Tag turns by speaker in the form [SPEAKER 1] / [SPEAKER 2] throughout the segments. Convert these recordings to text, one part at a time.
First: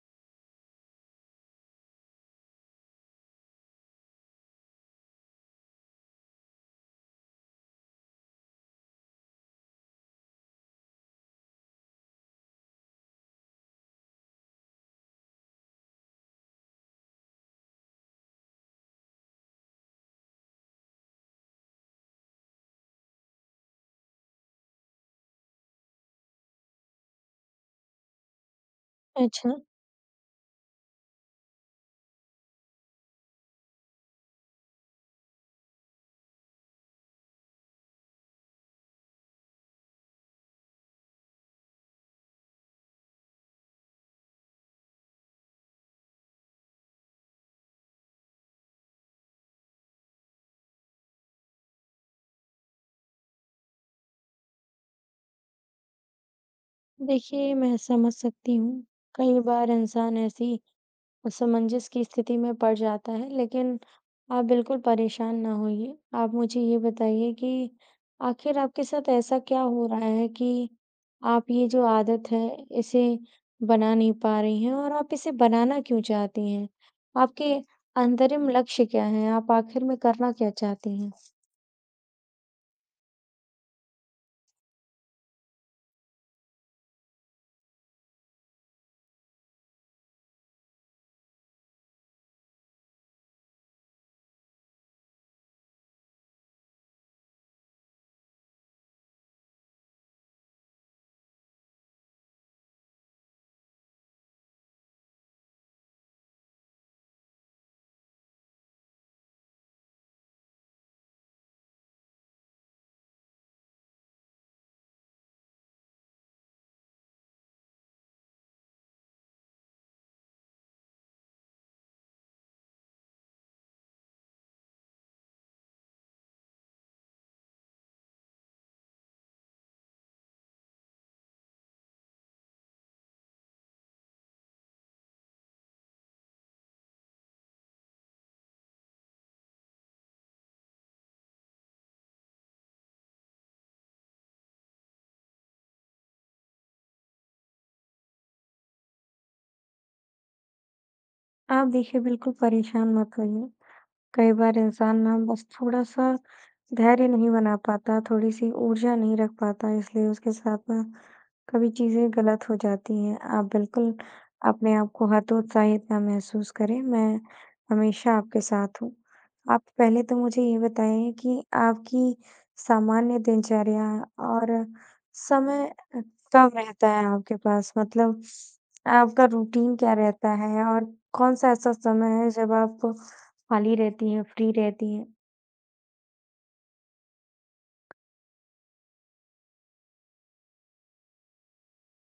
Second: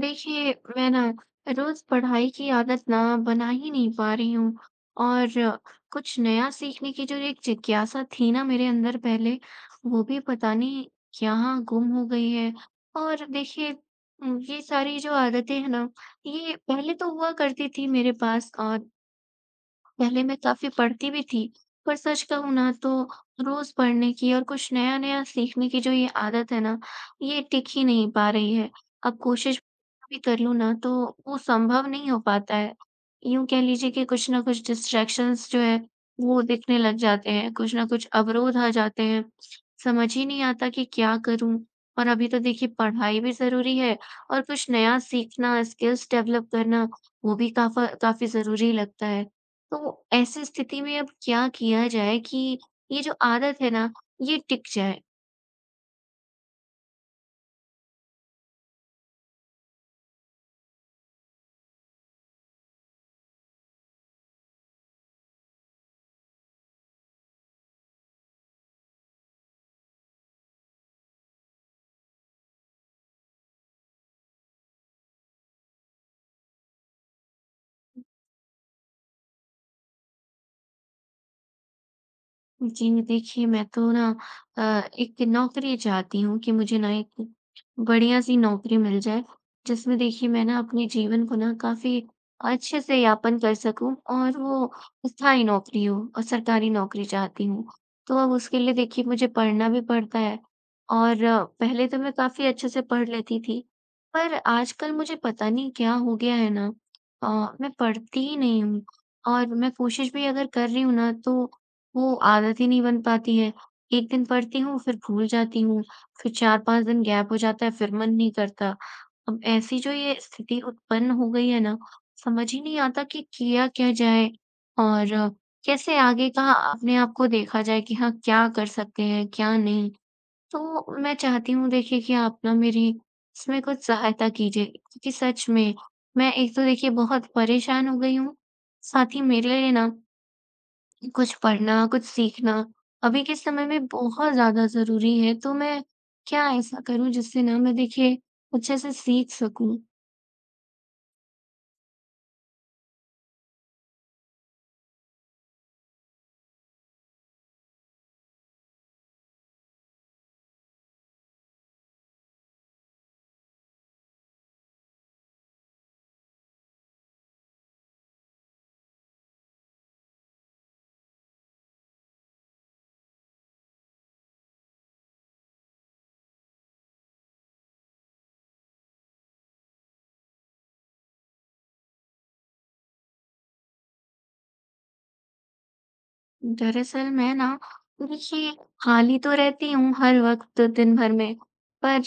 [SPEAKER 1] देखिए, मैं ना रोज़ पढ़ाई की आदत ना बना ही नहीं पा रही हूँ। और कुछ नया सीखने की जो एक जिज्ञासा थी ना मेरे अंदर पहले, वो भी पता नहीं यहाँ गुम हो गई है। और देखिए, ये सारी जो आदतें हैं ना, ये पहले तो हुआ करती थी मेरे पास। और पहले मैं काफ़ी पढ़ती भी थी, पर सच कहूँ ना तो रोज़ पढ़ने की और कुछ नया-नया सीखने की जो ये आदत है ना, ये टिक ही नहीं पा रही है। अब
[SPEAKER 2] अच्छा,
[SPEAKER 1] कोशिश भी कर लूँ ना तो वो संभव नहीं हो पाता है। यूँ कह लीजिए कि कुछ ना कुछ डिस्ट्रैक्शंस जो है, वो दिखने लग जाते हैं, कुछ ना कुछ अवरोध आ जाते हैं। समझ ही नहीं आता कि क्या करूँ? और अभी तो देखिए पढ़ाई भी ज़रूरी है, और कुछ नया सीखना, स्किल्स डेवलप करना, वो भी काफ़ा काफ़ी ज़रूरी लगता है। तो ऐसी स्थिति में अब क्या किया जाए कि ये जो आदत है ना, ये टिक जाए?
[SPEAKER 2] देखिए मैं समझ सकती हूँ। कई बार इंसान ऐसी असमंजस की स्थिति में पड़ जाता है, लेकिन आप बिल्कुल परेशान ना होइए। आप मुझे ये बताइए कि आखिर आपके साथ ऐसा क्या हो रहा है कि आप ये जो आदत है, इसे बना नहीं पा रही हैं और आप इसे बनाना क्यों चाहती हैं? आपके अंतरिम लक्ष्य क्या हैं? आप आखिर में करना क्या चाहती हैं?
[SPEAKER 1] जी, देखिए मैं तो ना अ, एक नौकरी चाहती हूँ कि मुझे ना एक बढ़िया-सी नौकरी मिल जाए, जिसमें देखिए मैं ना अपने जीवन को ना काफ़ी अच्छे से यापन कर सकूँ, और वो स्थायी नौकरी हो, और सरकारी नौकरी चाहती हूँ। तो अब उसके लिए देखिए मुझे पढ़ना भी पड़ता है। और पहले तो मैं काफ़ी अच्छे से पढ़ लेती थी, पर आजकल मुझे पता नहीं क्या हो गया है ना, मैं पढ़ती ही नहीं हूँ। और मैं कोशिश भी अगर कर रही हूँ ना तो वो आदत ही नहीं बन पाती है। एक दिन पढ़ती हूँ, फिर भूल जाती हूँ, फिर 4-5 दिन गैप हो जाता है, फिर मन नहीं करता। अब ऐसी जो ये स्थिति उत्पन्न हो गई है ना, समझ ही नहीं आता कि किया क्या जाए, और कैसे आगे का अपने आप को देखा जाए कि हाँ, क्या कर सकते हैं, क्या नहीं। तो मैं चाहती हूँ देखिए कि आप ना मेरी इसमें कुछ सहायता कीजिए, क्योंकि सच में मैं एक तो देखिए बहुत परेशान हो गई हूँ, साथ ही मेरे लिए ना कुछ पढ़ना, कुछ सीखना अभी के समय में बहुत ज़्यादा ज़रूरी है, तो मैं क्या ऐसा करूँ जिससे ना मैं देखिए अच्छे से सीख सकूँ?
[SPEAKER 2] आप देखिए बिल्कुल परेशान मत होइए। कई बार इंसान ना बस थोड़ा-सा धैर्य नहीं बना पाता, थोड़ी-सी ऊर्जा नहीं रख पाता, इसलिए उसके साथ ना कभी चीज़ें गलत हो जाती हैं। आप बिल्कुल अपने आप को हतोत्साहित ना महसूस करें, मैं हमेशा आपके साथ हूँ। आप पहले तो मुझे ये बताएँ कि आपकी सामान्य दिनचर्या और समय अ, कब रहता है आपके पास? मतलब आपका रूटीन क्या रहता है और कौन-सा ऐसा समय है जब आप खाली रहती हैं, फ्री रहती हैं?
[SPEAKER 1] दरअसल मैं ना, देखिए, खाली तो रहती हूँ हर वक़्त दिन भर में, पर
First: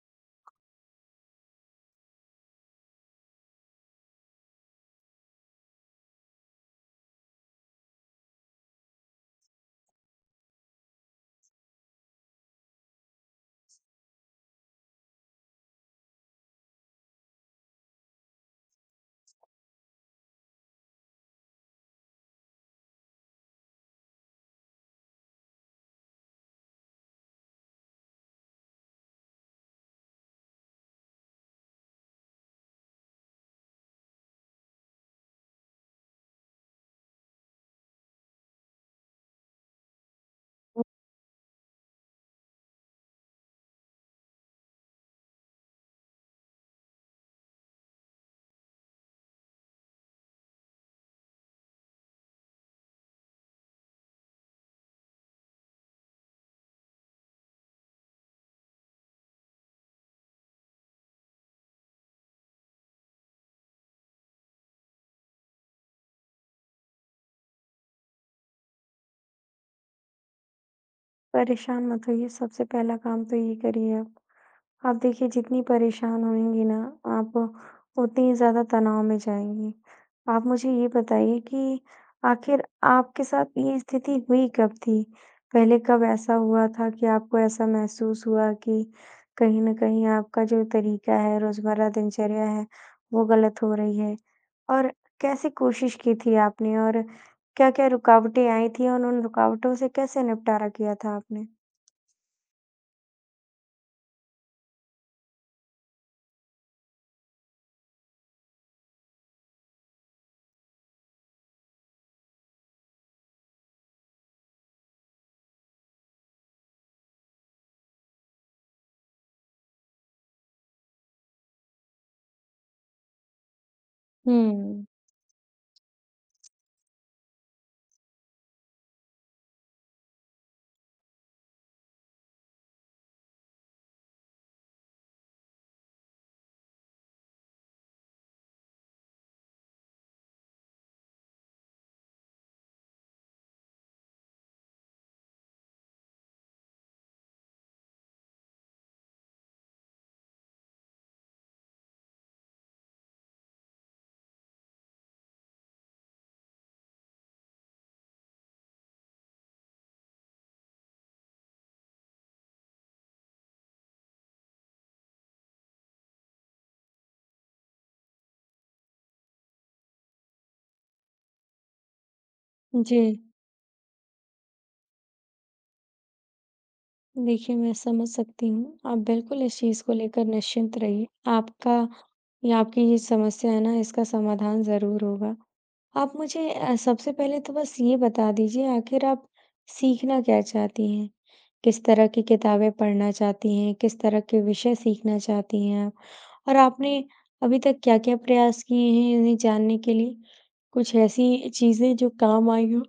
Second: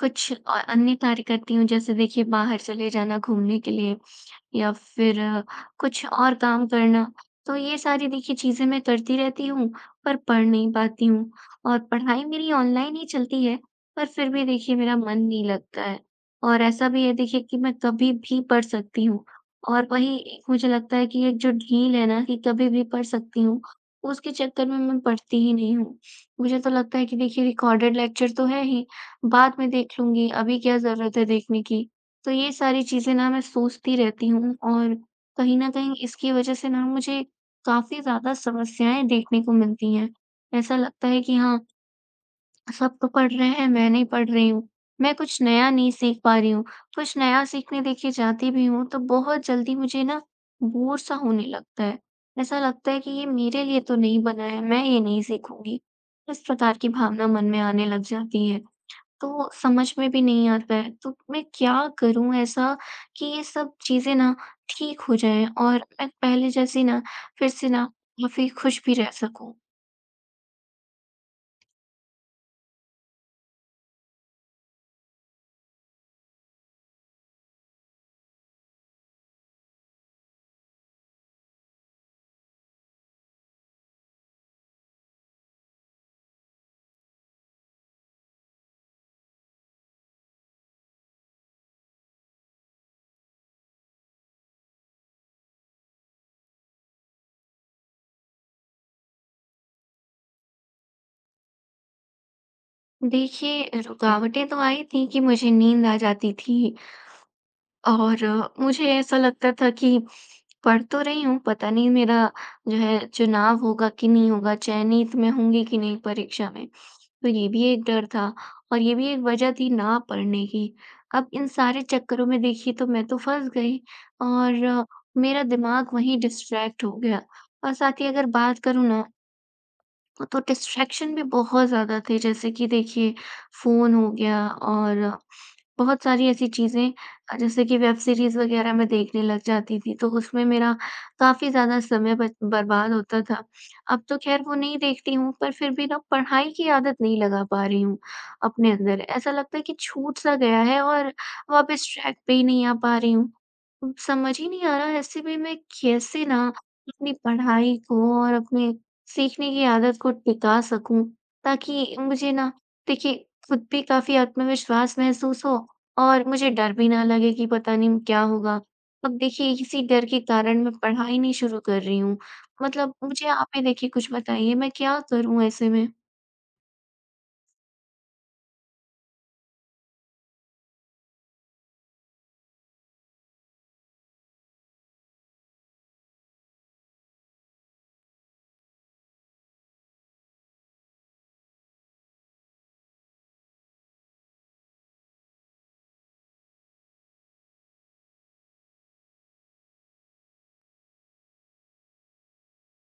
[SPEAKER 1] कुछ अन्य कार्य करती हूँ, जैसे देखिए बाहर चले जाना घूमने के लिए। या फिर कुछ और काम करना। तो ये सारी देखिए चीज़ें मैं करती रहती हूँ, पर पढ़ नहीं पाती हूँ, और पढ़ाई मेरी ऑनलाइन ही चलती है, पर फिर भी देखिए मेरा मन नहीं लगता है। और ऐसा भी है देखिए कि मैं कभी भी पढ़ सकती हूँ, और वही एक मुझे लगता है कि एक जो ढील है ना कि कभी भी पढ़ सकती हूँ, उसके चक्कर में मैं पढ़ती ही नहीं हूँ। मुझे तो लगता है कि देखिए रिकॉर्डेड लेक्चर तो है ही, बाद में देख लूँगी, अभी क्या ज़रूरत है देखने की। तो ये सारी चीज़ें ना मैं सोचती रहती हूँ, और कहीं न कहीं इसकी वज़ह से ना मुझे काफ़ी ज़्यादा समस्याएँ देखने को मिलती हैं। ऐसा लगता है कि हाँ, सब तो पढ़ रहे हैं, मैं नहीं पढ़ रही हूँ। मैं कुछ नया नहीं सीख पा रही हूँ। कुछ नया सीखने देखिए जाती भी हूँ तो बहुत जल्दी मुझे ना बोर-सा होने लगता है। ऐसा लगता है कि ये मेरे लिए तो नहीं बना है, मैं ये नहीं सीखूँगी। इस प्रकार की भावना मन में आने लग जाती है। तो समझ में भी नहीं आता है, तो मैं क्या करूँ ऐसा कि ये सब चीज़ें ना ठीक हो जाएँ, और मैं पहले जैसी ना फिर से ना काफ़ी खुश भी रह सकूँ।
[SPEAKER 2] परेशान मत होइए, सबसे पहला काम तो ये करिए आप। आप देखिए जितनी परेशान होएँगी ना आप, उतनी ही ज़्यादा तनाव में जाएँगी। आप मुझे ये बताइए कि आखिर आपके साथ ये स्थिति हुई कब थी? पहले कब ऐसा हुआ था कि आपको ऐसा महसूस हुआ कि कहीं न कहीं आपका जो तरीका है, रोज़मर्रा दिनचर्या है, वो गलत हो रही है? और कैसे कोशिश की थी आपने और क्या-क्या रुकावटें आई थी और उन रुकावटों से कैसे निपटारा किया था आपने?
[SPEAKER 1] देखिए, रुकावटें तो आई थी कि मुझे नींद आ जाती थी, और मुझे ऐसा लगता था कि पढ़ तो रही हूँ, पता नहीं मेरा जो है चुनाव होगा कि नहीं होगा, चयनित मैं होंगी कि नहीं परीक्षा में। तो ये भी एक डर था, और ये भी एक वजह थी ना पढ़ने की। अब इन सारे चक्करों में देखिए तो मैं तो फँस गई, और
[SPEAKER 2] हुँ,
[SPEAKER 1] मेरा दिमाग वहीं डिस्ट्रैक्ट हो गया, और साथ ही अगर बात करूँ ना तो डिस्ट्रैक्शन भी बहुत ज़्यादा थे, जैसे कि देखिए फ़ोन हो गया, और बहुत सारी ऐसी चीज़ें जैसे कि वेब सीरीज़ वग़ैरह मैं देखने लग जाती थी, तो उसमें मेरा काफ़ी ज़्यादा समय बच बर्बाद होता था। अब तो ख़ैर वो नहीं देखती हूँ, पर फिर भी ना पढ़ाई की आदत नहीं लगा पा रही हूँ अपने अंदर। ऐसा लगता है कि छूट-सा गया है, और वापस ट्रैक पे ही नहीं आ पा रही हूँ। समझ ही नहीं आ रहा ऐसे में मैं कैसे ना अपनी पढ़ाई को और अपने सीखने की आदत को टिका सकूँ, ताकि मुझे ना देखिए खुद भी काफ़ी आत्मविश्वास महसूस हो, और मुझे डर भी ना लगे कि पता नहीं क्या होगा। अब देखिए इसी डर के कारण मैं पढ़ाई नहीं शुरू कर रही हूँ। मतलब
[SPEAKER 2] जी।
[SPEAKER 1] मुझे आप ही देखिए कुछ बताइए, मैं क्या करूँ ऐसे में?
[SPEAKER 2] देखिए, मैं समझ सकती हूँ। आप बिल्कुल इस चीज़ को लेकर निश्चिंत रहिए। आपका या आपकी ये समस्या है ना, इसका समाधान ज़रूर होगा। आप मुझे सबसे पहले तो बस ये बता दीजिए, आखिर आप सीखना क्या चाहती हैं? किस तरह की किताबें पढ़ना चाहती हैं? किस तरह के विषय सीखना चाहती हैं आप? और आपने अभी तक क्या-क्या प्रयास किए हैं इन्हें जानने के लिए? कुछ ऐसी चीज़ें जो काम आई हों?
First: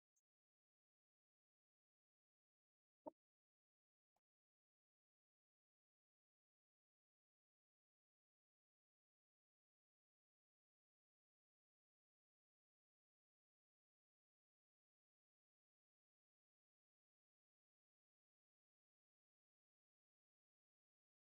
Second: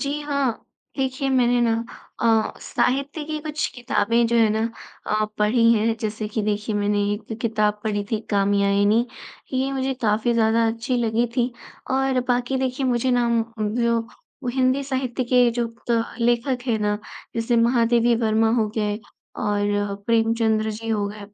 [SPEAKER 1] जी हाँ। देखिए मैंने ना साहित्य की कुछ किताबें जो है ना पढ़ी हैं। जैसे कि देखिए मैंने एक किताब पढ़ी थी, कात्यायनी। ये मुझे काफ़ी ज़्यादा अच्छी लगी थी। और बाकी देखिए मुझे ना जो वो हिंदी साहित्य के जो त लेखक हैं ना, जैसे महादेवी वर्मा हो गए, और प्रेमचंद्र जी हो गए,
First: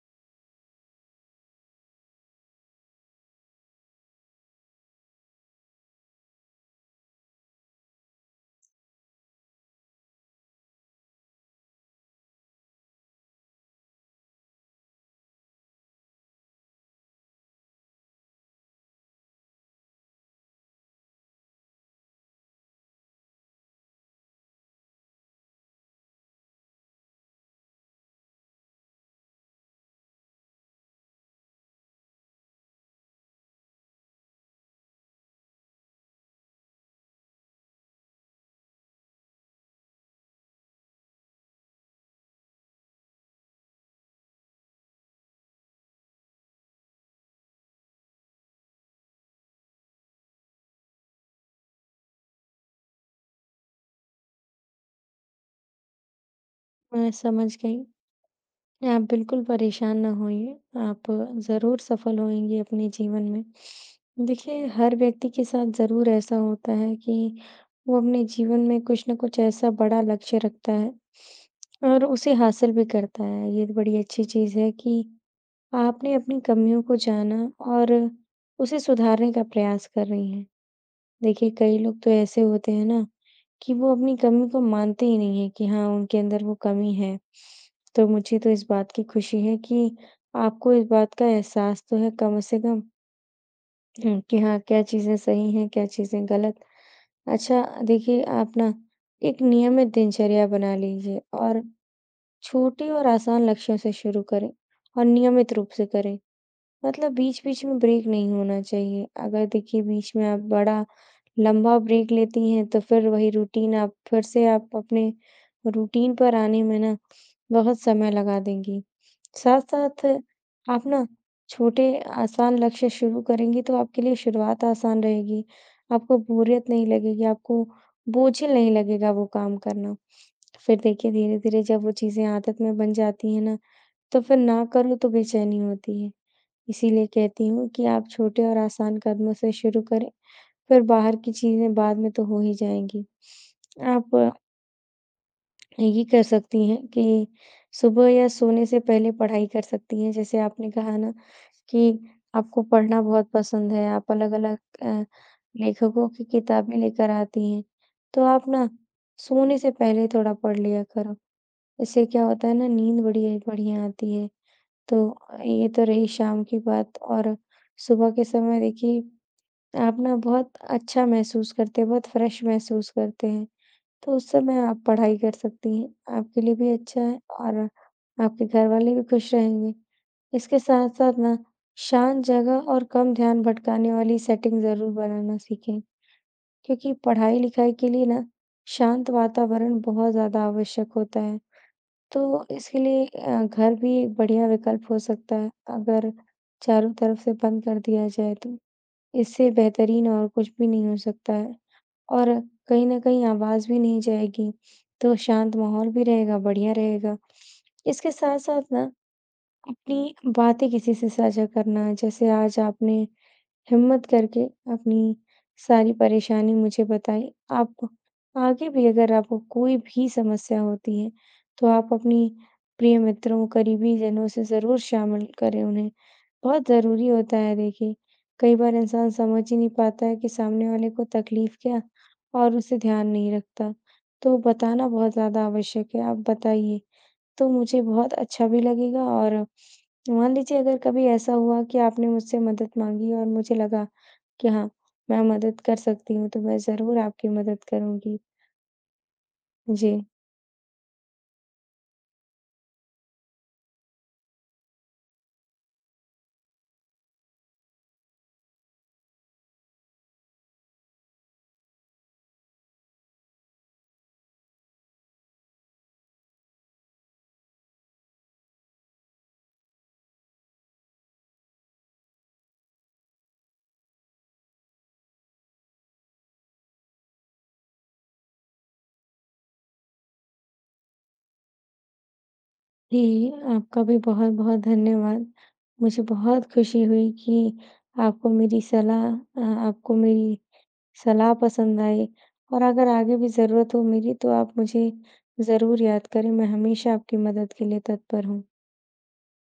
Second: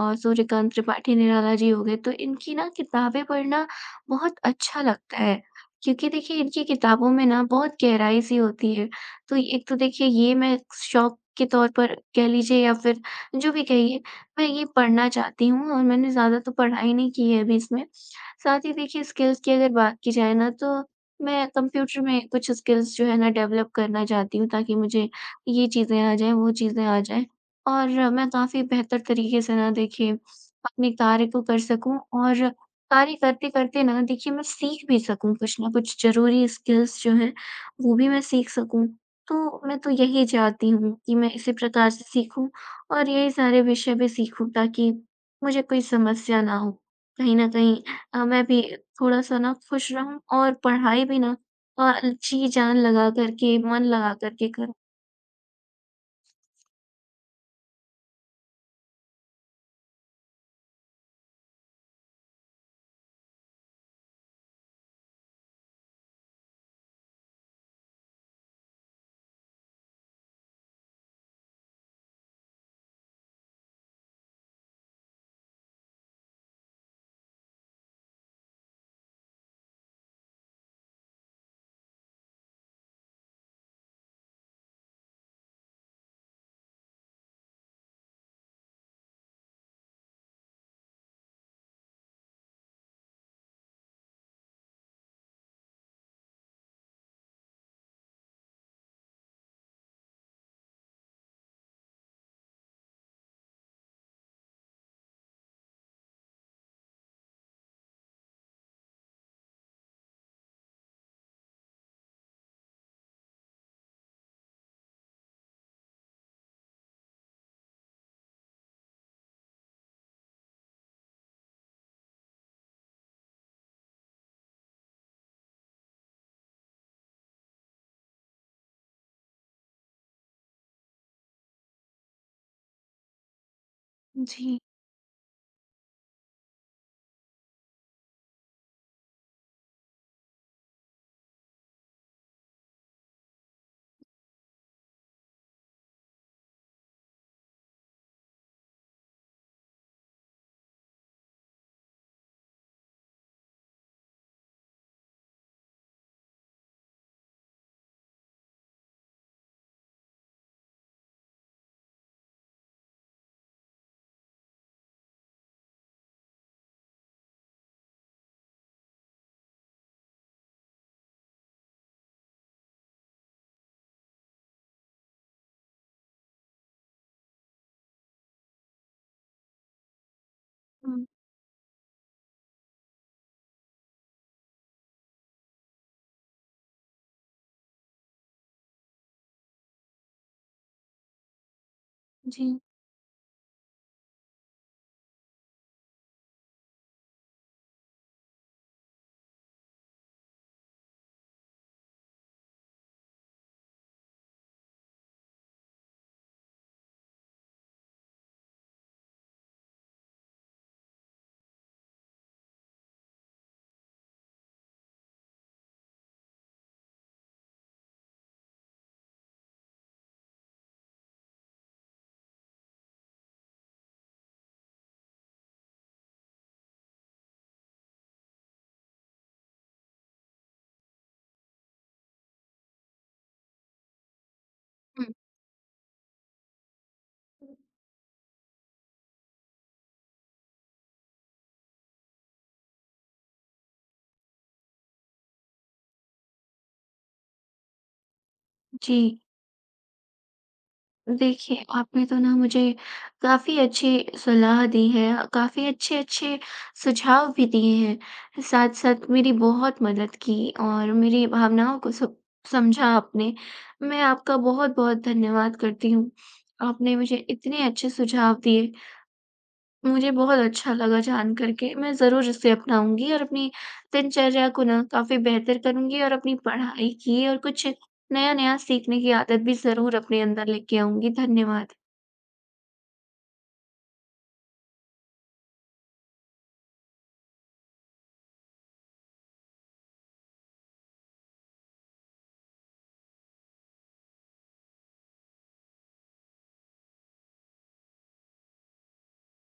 [SPEAKER 1] और सूर्यकांत त्रिपाठी निराला जी हो गए। तो इनकी ना किताबें पढ़ना बहुत अच्छा लगता है। क्योंकि देखिए इनकी किताबों में ना बहुत गहराई सी होती है। तो एक तो देखिए ये मैं शौक के तौर पर कह लीजिए या फिर जो भी कहिए, मैं ये पढ़ना चाहती हूँ, और मैंने ज़्यादा तो पढ़ाई नहीं की है अभी इसमें। साथ ही देखिए स्किल्स की अगर बात की जाए ना, तो मैं कंप्यूटर में कुछ स्किल्स जो है ना डेवलप करना चाहती हूँ, ताकि मुझे ये चीज़ें आ जाएँ, वो चीज़ें आ जाएँ, और मैं काफ़ी बेहतर तरीके से ना देखिए अपने कार्य को कर सकूँ, और कार्य करते-करते ना देखिए मैं सीख भी सकूँ कुछ ना कुछ ज़रूरी स्किल्स जो हैं, वो भी मैं सीख सकूँ। तो मैं तो यही चाहती हूँ कि मैं इसी प्रकार से सीखूँ, और यही सारे विषय भी सीखूँ, ताकि मुझे कोई समस्या ना हो। कहीं न कहीं मैं भी थोड़ा-सा ना खुश रहूँ, और पढ़ाई भी ना जी जान लगा कर के, मन लगा कर के करूँ।
[SPEAKER 2] मैं समझ गई। आप बिल्कुल परेशान ना होइए, आप ज़रूर सफल होंगी अपने जीवन में। देखिए, हर व्यक्ति के साथ ज़रूर ऐसा होता है कि वो अपने जीवन में कुछ न कुछ ऐसा बड़ा लक्ष्य रखता है और उसे हासिल भी करता है। ये बड़ी अच्छी चीज़ है कि आपने अपनी कमियों को जाना और उसे सुधारने का प्रयास कर रही हैं। देखिए, कई लोग तो ऐसे होते हैं ना कि वो अपनी कमी को मानते ही नहीं है कि हाँ, उनके अंदर वो कमी है। तो मुझे तो इस बात की खुशी है कि आपको इस बात का एहसास तो है कम से कम हुँ, कि हाँ, क्या चीज़ें सही हैं, क्या चीज़ें गलत। अच्छा देखिए, आप ना एक नियमित दिनचर्या बना लीजिए और छोटे और आसान लक्ष्यों से शुरू करें और नियमित रूप से करें। मतलब बीच-बीच में ब्रेक नहीं होना चाहिए। अगर देखिए बीच में आप बड़ा लंबा ब्रेक लेती हैं तो फिर वही रूटीन आप फिर से आप अपने रूटीन पर आने में ना बहुत समय लगा देंगी। साथ-साथ आप ना छोटे आसान लक्ष्य शुरू करेंगी तो आपके लिए शुरुआत आसान रहेगी। आपको बोरियत नहीं लगेगी, आपको बोझिल नहीं लगेगा वो काम करना। फिर देखिए धीरे-धीरे जब वो चीज़ें आदत में बन जाती हैं ना, तो फिर
[SPEAKER 1] जी।
[SPEAKER 2] ना करो तो बेचैनी होती है। इसीलिए कहती हूँ कि आप छोटे और आसान कदमों से शुरू करें फिर बाहर की चीज़ें बाद में तो हो ही जाएँगी। आप ये कर सकती हैं कि सुबह या सोने से पहले पढ़ाई कर सकती हैं। जैसे आपने कहा ना कि आपको पढ़ना बहुत पसंद है, आप अलग-अलग लेखकों की किताबें लेकर आती हैं, तो आप ना सोने से पहले थोड़ा पढ़ लिया करो। इससे क्या होता है ना नींद बड़ी बढ़िया आती है। तो ये तो रही शाम की बात और सुबह के समय देखिए आप ना बहुत अच्छा महसूस करते हैं, बहुत फ्रेश महसूस करते हैं। तो उस समय आप पढ़ाई कर सकती हैं, आपके लिए भी अच्छा है और आपके घरवाले भी खुश रहेंगे। इसके
[SPEAKER 1] हुँ,
[SPEAKER 2] साथ-साथ ना शांत जगह और कम ध्यान भटकाने वाली सेटिंग ज़रूर बनाना सीखें, क्योंकि पढ़ाई-लिखाई के लिए ना शांत वातावरण बहुत ज़्यादा आवश्यक होता है। तो
[SPEAKER 1] जी।
[SPEAKER 2] इसके लिए घर भी एक बढ़िया विकल्प हो सकता है, अगर चारों तरफ से बंद कर दिया जाए तो। इससे बेहतरीन और कुछ भी नहीं हो सकता है और कहीं न कहीं आवाज़ भी नहीं जाएगी, तो शांत माहौल भी रहेगा, बढ़िया रहेगा। इसके साथ-साथ ना अपनी बातें किसी से साझा करना, जैसे आज आपने हिम्मत करके अपनी सारी परेशानी मुझे बताई। आप आगे भी अगर आपको कोई भी समस्या होती है, तो आप अपनी प्रिय मित्रों, करीबी जनों से ज़रूर शामिल करें उन्हें। बहुत ज़रूरी होता है देखिए, कई बार इंसान समझ ही नहीं पाता है कि सामने वाले को तकलीफ़ क्या और उसे ध्यान नहीं रखता। तो बताना
[SPEAKER 1] हुँ।
[SPEAKER 2] बहुत ज़्यादा आवश्यक है, आप बताइए, तो मुझे बहुत अच्छा भी लगेगा और मान लीजिए अगर कभी ऐसा हुआ कि आपने मुझसे मदद माँगी और मुझे लगा कि हाँ, मैं मदद कर सकती हूँ, तो मैं ज़रूर आपकी मदद करूँगी।
[SPEAKER 1] जी।
[SPEAKER 2] जी,
[SPEAKER 1] देखिए, आपने तो ना मुझे काफ़ी अच्छी सलाह दी है, काफ़ी अच्छे-अच्छे सुझाव भी दिए हैं। साथ-साथ मेरी बहुत मदद की, और मेरी भावनाओं को सब समझा आपने। मैं आपका बहुत-बहुत धन्यवाद करती हूँ। आपने मुझे इतने अच्छे सुझाव दिए, मुझे बहुत अच्छा लगा जान कर के। मैं ज़रूर इसे अपनाऊँगी और अपनी दिनचर्या को ना काफ़ी बेहतर करूँगी, और अपनी पढ़ाई की और कुछ नया-नया सीखने की आदत भी ज़रूर अपने अंदर लेके आऊँगी। धन्यवाद।
[SPEAKER 2] जी, आपका भी बहुत-बहुत धन्यवाद। मुझे बहुत खुशी हुई कि आपको मेरी सलाह आपको मेरी सलाह पसंद आई और अगर आगे भी ज़रूरत हो मेरी, तो आप मुझे ज़रूर याद करें, मैं हमेशा आपकी मदद के लिए तत्पर हूँ।